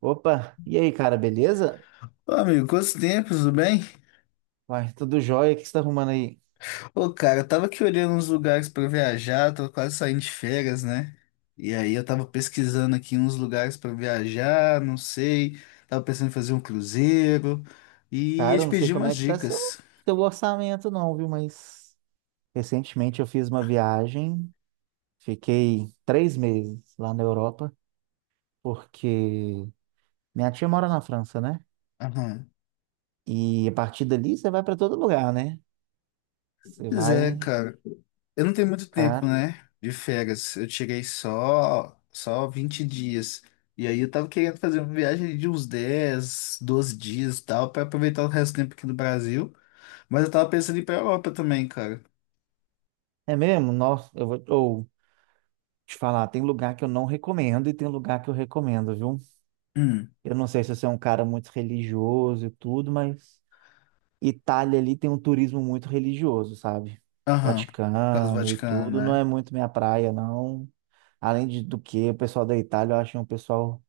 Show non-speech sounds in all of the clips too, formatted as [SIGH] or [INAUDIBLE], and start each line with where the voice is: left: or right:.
right: Opa, e aí, cara, beleza?
left: Ô, amigo, quantos tempos, tudo bem?
right: Uai, tudo jóia, o que você tá arrumando aí?
left: Ô, cara, eu tava aqui olhando uns lugares pra viajar, tô quase saindo de férias, né? E aí eu tava pesquisando aqui uns lugares pra viajar, não sei, tava pensando em fazer um cruzeiro e ia
right: Cara,
left: te
right: eu não sei
left: pedir
right: como
left: umas
right: é que tá seu,
left: dicas.
right: orçamento não, viu? Mas recentemente eu fiz uma viagem, fiquei três meses lá na Europa, porque minha tia mora na França, né?
left: Aham.
right: E a partir dali você vai pra todo lugar, né? Você
left: Pois é,
right: vai,
left: cara, eu não tenho muito tempo,
right: cara,
left: né, de férias, eu tirei só 20 dias. E aí eu tava querendo fazer uma viagem de uns 10, 12 dias e tal, pra aproveitar o resto do tempo aqui no Brasil. Mas eu tava pensando em ir pra Europa também, cara.
right: é mesmo? Nossa, te falar, tem lugar que eu não recomendo e tem lugar que eu recomendo, viu?
left: Hum,
right: Eu não sei se você é um cara muito religioso e tudo, mas... Itália ali tem um turismo muito religioso, sabe?
left: aham. Por causa do
right: Vaticano e
left: Vaticano,
right: tudo, não é
left: né?
right: muito minha praia, não. Além de, do que, O pessoal da Itália, eu acho um pessoal.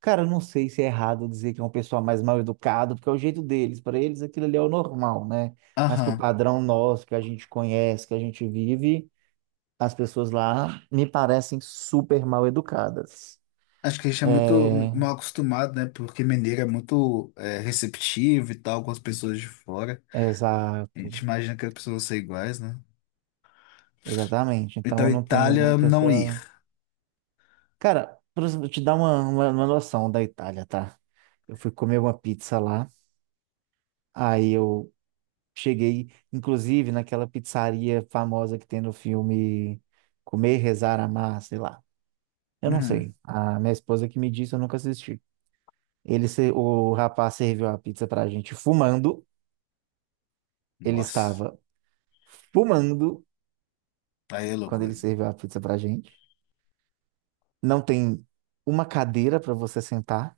right: Cara, eu não sei se é errado dizer que é um pessoal mais mal educado, porque é o jeito deles. Para eles, aquilo ali é o normal, né? Mas pro
left: Aham.
right: padrão nosso, que a gente conhece, que a gente vive, as pessoas lá me parecem super mal educadas.
left: Acho que a gente é muito
right: É,
left: mal acostumado, né? Porque Mineiro é muito receptivo e tal com as pessoas de fora. A
right: exato,
left: gente imagina que as pessoas vão ser iguais, né?
right: exatamente. Então
left: Então,
right: eu não tenho
left: Itália,
right: muito
left: não ir.
right: essa. Cara, pra eu te dar uma noção da Itália, tá? Eu fui comer uma pizza lá, aí eu cheguei, inclusive, naquela pizzaria famosa que tem no filme Comer, Rezar, Amar, sei lá. Eu não
left: Uhum.
right: sei. A minha esposa que me disse, eu nunca assisti. Ele, se- O rapaz serviu a pizza pra gente fumando. Ele
left: Nossa.
right: estava fumando
left: Aí é
right: quando
left: loucura.
right: ele serviu a pizza pra gente. Não tem uma cadeira pra você sentar.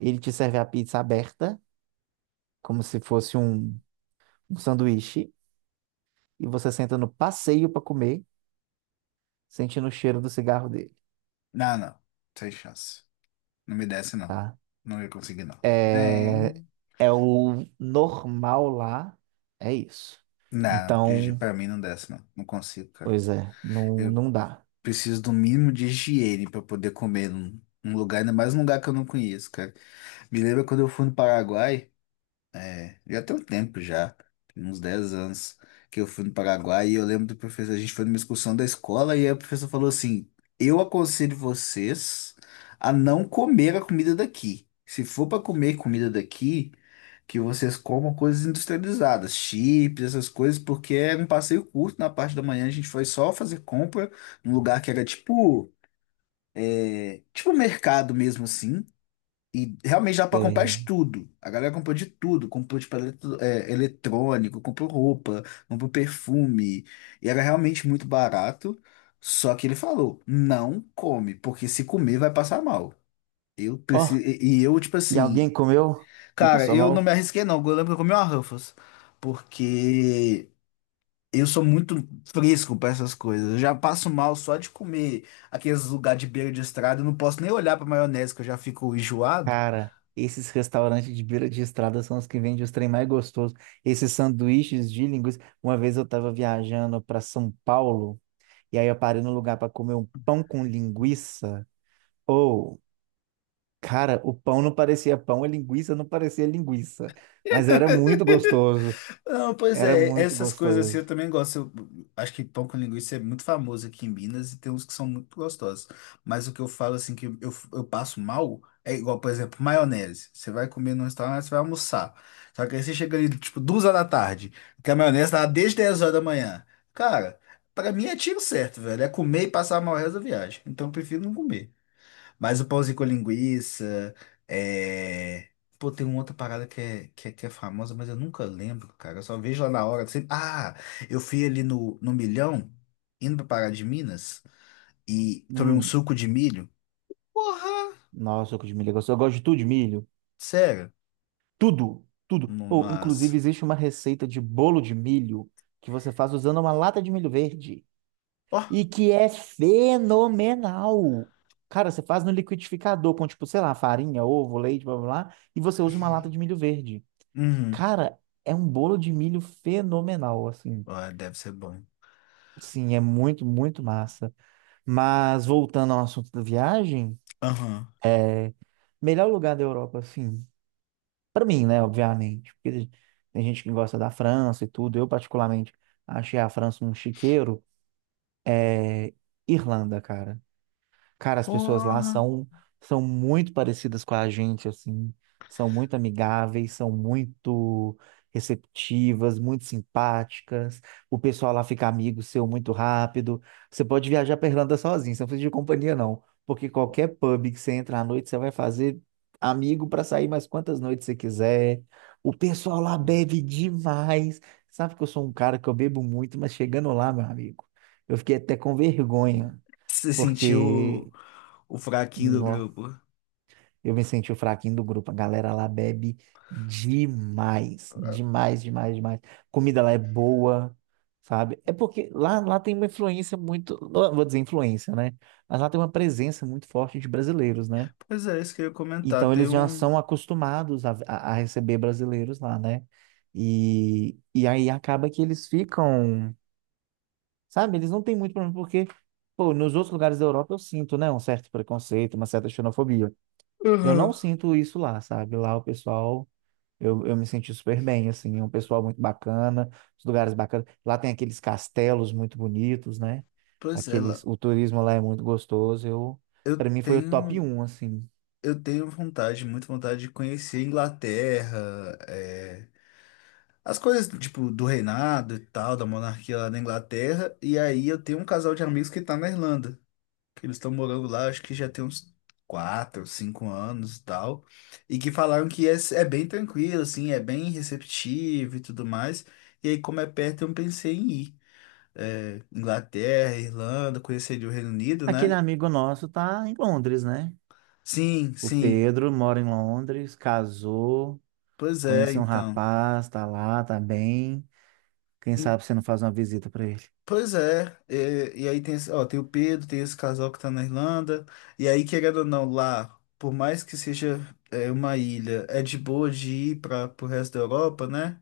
right: Ele te serve a pizza aberta, como se fosse um sanduíche e você senta no passeio para comer, sentindo o cheiro do cigarro dele,
left: Não, não. Sem chance. Não me desce, não.
right: tá?
left: Não ia conseguir, não.
right: É,
left: Nem.
right: é o normal lá, é isso.
left: Não, Gigi,
right: Então,
left: pra mim não desce, não. Não consigo, cara.
right: pois é, não,
left: Eu,
right: não dá.
left: Preciso do mínimo de higiene para poder comer num lugar, ainda mais num lugar que eu não conheço, cara. Me lembra quando eu fui no Paraguai, já tem um tempo já, tem uns 10 anos que eu fui no Paraguai e eu lembro do professor, a gente foi numa excursão da escola e aí o professor falou assim: "Eu aconselho vocês a não comer a comida daqui. Se for para comer comida daqui, que vocês comam coisas industrializadas, chips, essas coisas, porque era um passeio curto na parte da manhã, a gente foi só fazer compra num lugar que era tipo um mercado mesmo assim. E realmente dá pra comprar de
right: Tem-
left: tudo. A galera comprou de tudo. Comprou, tipo, eletrônico, comprou roupa, comprou perfume. E era realmente muito barato. Só que ele falou, não come, porque se comer vai passar mal. Eu preciso...
right: Ó,
left: E eu, tipo
right: e alguém
left: assim,
right: comeu e
left: cara,
right: passou
left: eu não
right: mal?
left: me arrisquei não. Eu lembro que eu comi uma Ruffles. Porque eu sou muito fresco pra essas coisas. Eu já passo mal só de comer aqueles lugares de beira de estrada. Eu não posso nem olhar pra maionese, que eu já fico enjoado.
right: Cara, esses restaurantes de beira de estrada são os que vendem os trem mais gostosos. Esses sanduíches de linguiça. Uma vez eu tava viajando para São Paulo e aí eu parei num lugar para comer um pão com linguiça. Cara, o pão não parecia pão, a linguiça não parecia linguiça. Mas era muito gostoso.
left: Não, pois
right: Era
left: é,
right: muito
left: essas coisas assim eu
right: gostoso.
left: também gosto. Eu acho que pão com linguiça é muito famoso aqui em Minas e tem uns que são muito gostosos. Mas o que eu falo assim que eu passo mal é igual, por exemplo, maionese. Você vai comer num restaurante, você vai almoçar. Só que aí você chega ali, tipo, 2 horas da tarde, que a maionese tá lá desde 10 horas da manhã. Cara, pra mim é tiro certo, velho. É comer e passar mal o resto da viagem. Então eu prefiro não comer. Mas o pãozinho com linguiça, é... Pô, tem uma outra parada que é famosa, mas eu nunca lembro, cara. Eu só vejo lá na hora. Ah, eu fui ali no Milhão, indo pra Pará de Minas, e tomei um
right: Hum,
left: suco de milho. Porra!
right: nossa, suco de milho é gostoso. Eu gosto de tudo de milho.
left: Sério?
right: Tudo, tudo. Ou,
left: Nossa.
right: inclusive, existe uma receita de bolo de milho que você faz usando uma lata de milho verde.
left: Ó.
right: E que é fenomenal. Cara, você faz no liquidificador com, tipo, sei lá, farinha, ovo, leite, blá, blá, blá. E você usa uma lata de
left: [LAUGHS]
right: milho verde.
left: Uhum.
right: Cara, é um bolo de milho fenomenal, assim.
left: Ó, deve ser bom.
right: Sim, é muito, muito massa. Mas voltando ao assunto da viagem,
left: Aham.
right: melhor lugar da Europa, assim, para mim, né, obviamente, porque tem gente que gosta da França e tudo. Eu, particularmente, achei a França um chiqueiro. É Irlanda, cara. Cara, as pessoas lá
left: Porra.
right: são, são muito parecidas com a gente, assim. São muito amigáveis, são muito receptivas, muito simpáticas. O pessoal lá fica amigo seu muito rápido. Você pode viajar pra Irlanda sozinho, você não precisa de companhia, não. Porque qualquer pub que você entra à noite, você vai fazer amigo para sair mais quantas noites você quiser. O pessoal lá bebe demais. Sabe que eu sou um cara que eu bebo muito, mas chegando lá, meu amigo, eu fiquei até com vergonha
left: Você sentiu o,
right: porque
left: o fraquinho do
right: Nó,
left: grupo.
right: eu me senti o fraquinho do grupo. A galera lá bebe demais, demais, demais, demais. Comida lá é boa, sabe? É porque lá, lá tem uma influência muito, não vou dizer influência, né? Mas lá tem uma presença muito forte de brasileiros, né?
left: Pois é, isso que eu ia comentar.
right: Então
left: Tem
right: eles já
left: um.
right: são acostumados a receber brasileiros lá, né? Aí acaba que eles ficam, sabe? Eles não têm muito problema, porque, pô, nos outros lugares da Europa eu sinto, né? Um certo preconceito, uma certa xenofobia. Eu não
left: Aham.
right: sinto isso lá, sabe? Lá o pessoal, eu me senti super bem, assim, é um pessoal muito bacana, os lugares bacanas. Lá tem aqueles castelos muito bonitos, né?
left: Pois é,
right: Aqueles,
left: Lau.
right: o turismo lá é muito gostoso. Eu,
left: eu
right: para mim foi o top
left: tenho,
right: um assim.
left: eu tenho vontade, muito vontade de conhecer a Inglaterra, as coisas tipo do reinado e tal, da monarquia lá na Inglaterra. E aí eu tenho um casal de amigos que tá na Irlanda, que eles estão morando lá, acho que já tem uns 4, 5 anos e tal, e que falaram que é bem tranquilo, assim, é bem receptivo e tudo mais. E aí, como é perto, eu pensei em ir. É, Inglaterra, Irlanda, conheceria o Reino Unido,
right: Aquele
left: né?
right: amigo nosso tá em Londres, né?
left: Sim,
right: O
left: sim.
right: Pedro mora em Londres, casou,
left: Pois é,
right: conheceu um
left: então.
right: rapaz, tá lá, tá bem. Quem
left: Em-
right: sabe você não faz uma visita para ele?
left: Pois é, e aí tem, ó, tem o Pedro, tem esse casal que tá na Irlanda, e aí, querendo ou não, lá, por mais que seja uma ilha, é de boa de ir para pro resto da Europa, né?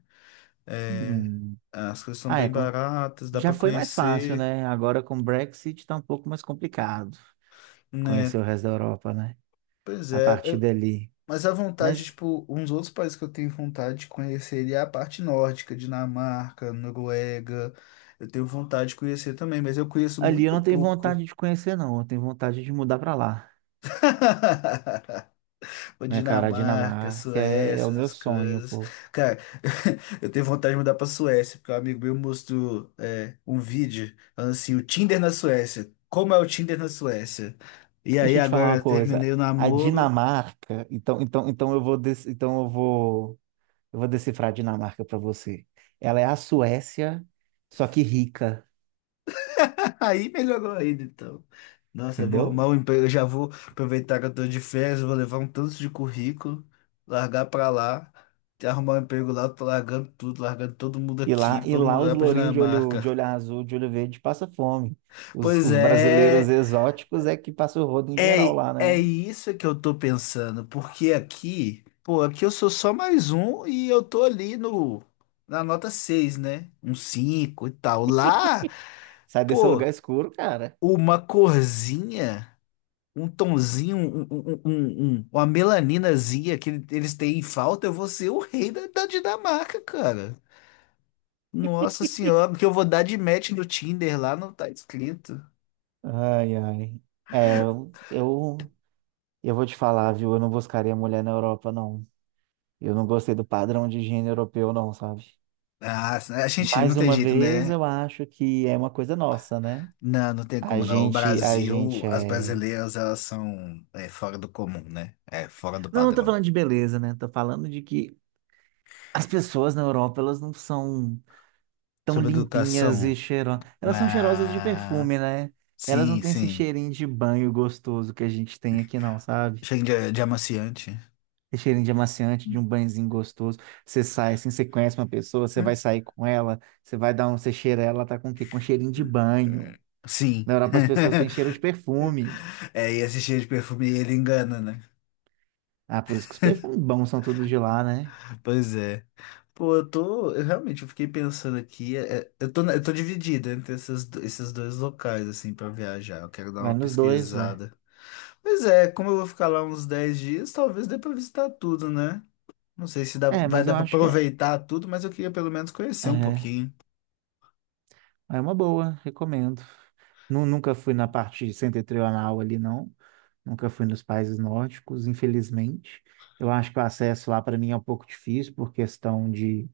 left: É,
right: Hum.
left: as coisas são
right: Ah, é,
left: bem
right: com-
left: baratas, dá
right: Já
left: para
right: foi mais fácil,
left: conhecer,
right: né? Agora com o Brexit tá um pouco mais complicado
left: né?
right: conhecer o resto da Europa, né?
left: Pois
right: A
left: é,
right: partir dali.
left: mas a vontade,
right: Mas
left: tipo, uns outros países que eu tenho vontade de conhecer é a parte nórdica, Dinamarca, Noruega, eu tenho vontade de conhecer também, mas eu conheço
right: ali eu
left: muito
right: não tenho
left: pouco.
right: vontade de conhecer, não. Eu tenho vontade de mudar pra lá,
left: [LAUGHS] Ou
right: né, cara? A
left: Dinamarca,
right: Dinamarca é o
left: Suécia,
right: meu
left: essas
right: sonho,
left: coisas.
right: pô.
left: Cara, [LAUGHS] eu tenho vontade de mudar pra Suécia, porque um amigo meu mostrou um vídeo falando assim, o Tinder na Suécia. Como é o Tinder na Suécia? E aí
right: Deixa eu te falar
left: agora
right: uma
left: eu
right: coisa.
left: terminei o
right: A
left: namoro.
right: Dinamarca, então eu vou decifrar a Dinamarca pra você. Ela é a Suécia, só que rica,
left: [LAUGHS] Aí melhorou ainda, então. Nossa, eu vou
right: entendeu?
left: arrumar um emprego. Eu já vou aproveitar que eu tô de férias, eu vou levar um tanto de currículo, largar pra lá, arrumar um emprego lá, eu tô largando tudo, largando todo mundo
right: E
left: aqui.
right: lá, e
left: Vamos
right: lá os
left: lá pra
right: lourinhos de
left: Dinamarca.
right: olho azul, de olho verde, passa fome. Os,
left: Pois
right: os
left: é,
right: brasileiros exóticos é que passa o rodo em geral
left: é,
right: lá,
left: é
right: né?
left: isso que eu tô pensando, porque aqui, pô, aqui eu sou só mais um e eu tô ali no na nota 6, né? Um 5 e tal. Lá,
right: Sai desse
left: pô,
right: lugar escuro, cara.
left: uma corzinha, um tomzinho, uma melaninazinha que eles têm em falta, eu vou ser o rei da Dinamarca, cara. Nossa senhora, porque eu vou dar de match no Tinder lá, não tá escrito.
right: Ai, ai. É, eu, eu, eu vou te falar, viu? Eu não buscaria mulher na Europa, não. Eu não gostei do padrão de higiene europeu, não, sabe?
left: Ah, a gente não
right: Mais
left: tem
right: uma
left: jeito,
right: vez,
left: né?
right: eu acho que é uma coisa nossa, né?
left: Não, não tem como não. O
right: A
left: Brasil,
right: gente
left: as
right: é.
left: brasileiras, elas são fora do comum, né? É, fora do
right: Não, não tô
left: padrão.
right: falando de beleza, né? Tô falando de que as pessoas na Europa, elas não são tão
left: Sobre
right: limpinhas
left: educação,
right: e cheirosas. Elas são cheirosas de
left: ah,
right: perfume, né? Elas não
left: sim,
right: têm esse
left: sim.
right: cheirinho de banho gostoso que a gente tem aqui, não, sabe?
left: Chega de amaciante.
right: Esse cheirinho de amaciante, de um banhozinho gostoso. Você sai assim, você conhece uma pessoa, você vai sair com ela, você vai dar um, você cheira ela, ela tá com o quê? Com cheirinho de banho.
left: Sim.
right: Na Europa as pessoas têm cheiro
left: [LAUGHS]
right: de perfume.
left: É, e esse cheiro de perfume, ele engana, né?
right: Ah, por isso que os perfumes bons são tudo de lá, né?
left: Pois é. Pô, eu tô. Eu realmente eu fiquei pensando aqui. Eu tô dividido entre esses dois locais, assim, pra viajar. Eu quero dar
right: Vai
left: uma
right: nos dois, ué.
left: pesquisada. Pois é, como eu vou ficar lá uns 10 dias, talvez dê pra visitar tudo, né? Não sei se dá,
right: É,
left: vai
right: mas eu
left: dar pra
right: acho que é.
left: aproveitar tudo, mas eu queria pelo menos conhecer um
right: É.
left: pouquinho.
right: É uma boa, recomendo. Nu- Nunca fui na parte setentrional ali, não. Nunca fui nos países nórdicos, infelizmente. Eu acho que o acesso lá para mim é um pouco difícil por questão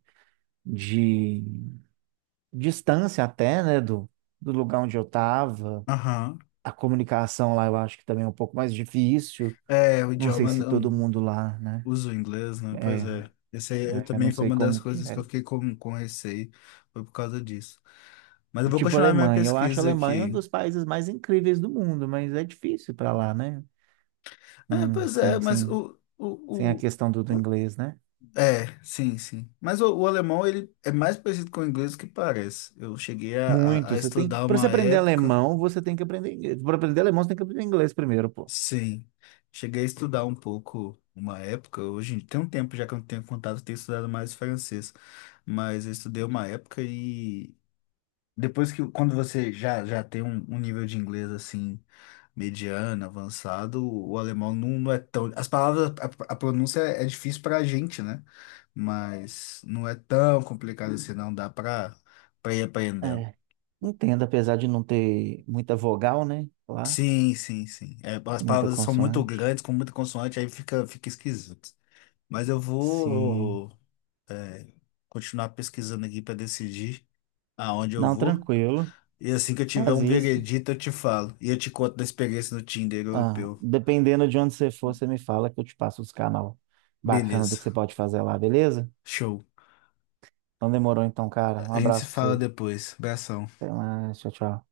right: de distância até, né, do, do lugar onde eu estava.
left: Aham.
right: A comunicação lá eu acho que também é um pouco mais difícil.
left: É, o
right: Não sei
left: idioma
right: se todo
left: não
right: mundo lá, né?
left: uso o inglês, né?
right: É,
left: Pois é. Esse aí eu
right: eu não
left: também foi
right: sei
left: uma das
right: como que
left: coisas que eu
right: é.
left: fiquei com receio, foi por causa disso. Mas eu vou
right: Tipo
left: continuar minha
right: Alemanha, eu acho a
left: pesquisa
right: Alemanha um
left: aqui.
right: dos países mais incríveis do mundo, mas é difícil para lá, né?
left: É,
right: Não,
left: pois é,
right: sem a
left: o...
right: questão do, do inglês, né?
left: É, sim, sim. Mas o alemão, ele é mais parecido com o inglês do que parece. Eu cheguei a, a,
right: Muito.
left: a
right: Você tem,
left: estudar
right: para você
left: uma
right: aprender
left: época.
right: alemão, você tem que aprender inglês. Para aprender alemão, você tem que aprender inglês primeiro, pô.
left: Sim, cheguei a estudar um pouco uma época, hoje tem um tempo já que eu não tenho contato, eu tenho estudado mais francês, mas eu estudei uma época e depois que, quando você já tem um nível de inglês assim, mediano, avançado, o alemão não é tão, as palavras, a pronúncia é difícil pra gente, né? Mas não é tão complicado assim, não dá pra ir aprendendo.
right: É. Entendo, apesar de não ter muita vogal, né? Lá,
left: Sim, sim, sim. É, as
right: tem muita
left: palavras são muito
right: consoante.
left: grandes, com muita consoante, aí fica, fica esquisito. Mas eu
right: Sim.
left: vou é, continuar pesquisando aqui para decidir aonde eu
right: Não,
left: vou.
right: tranquilo.
left: E assim que eu tiver
right: Faz
left: um
right: isso.
left: veredito, eu te falo. E eu te conto da experiência no Tinder
right: Ah,
left: europeu.
right: dependendo de onde você for, você me fala que eu te passo os canal bacana do que
left: Beleza.
right: você pode fazer lá, beleza?
left: Show.
right: Então demorou então, cara. Um
left: A gente se
right: abraço pra
left: fala
right: você.
left: depois. Abração.
right: Até mais. Tchau, tchau.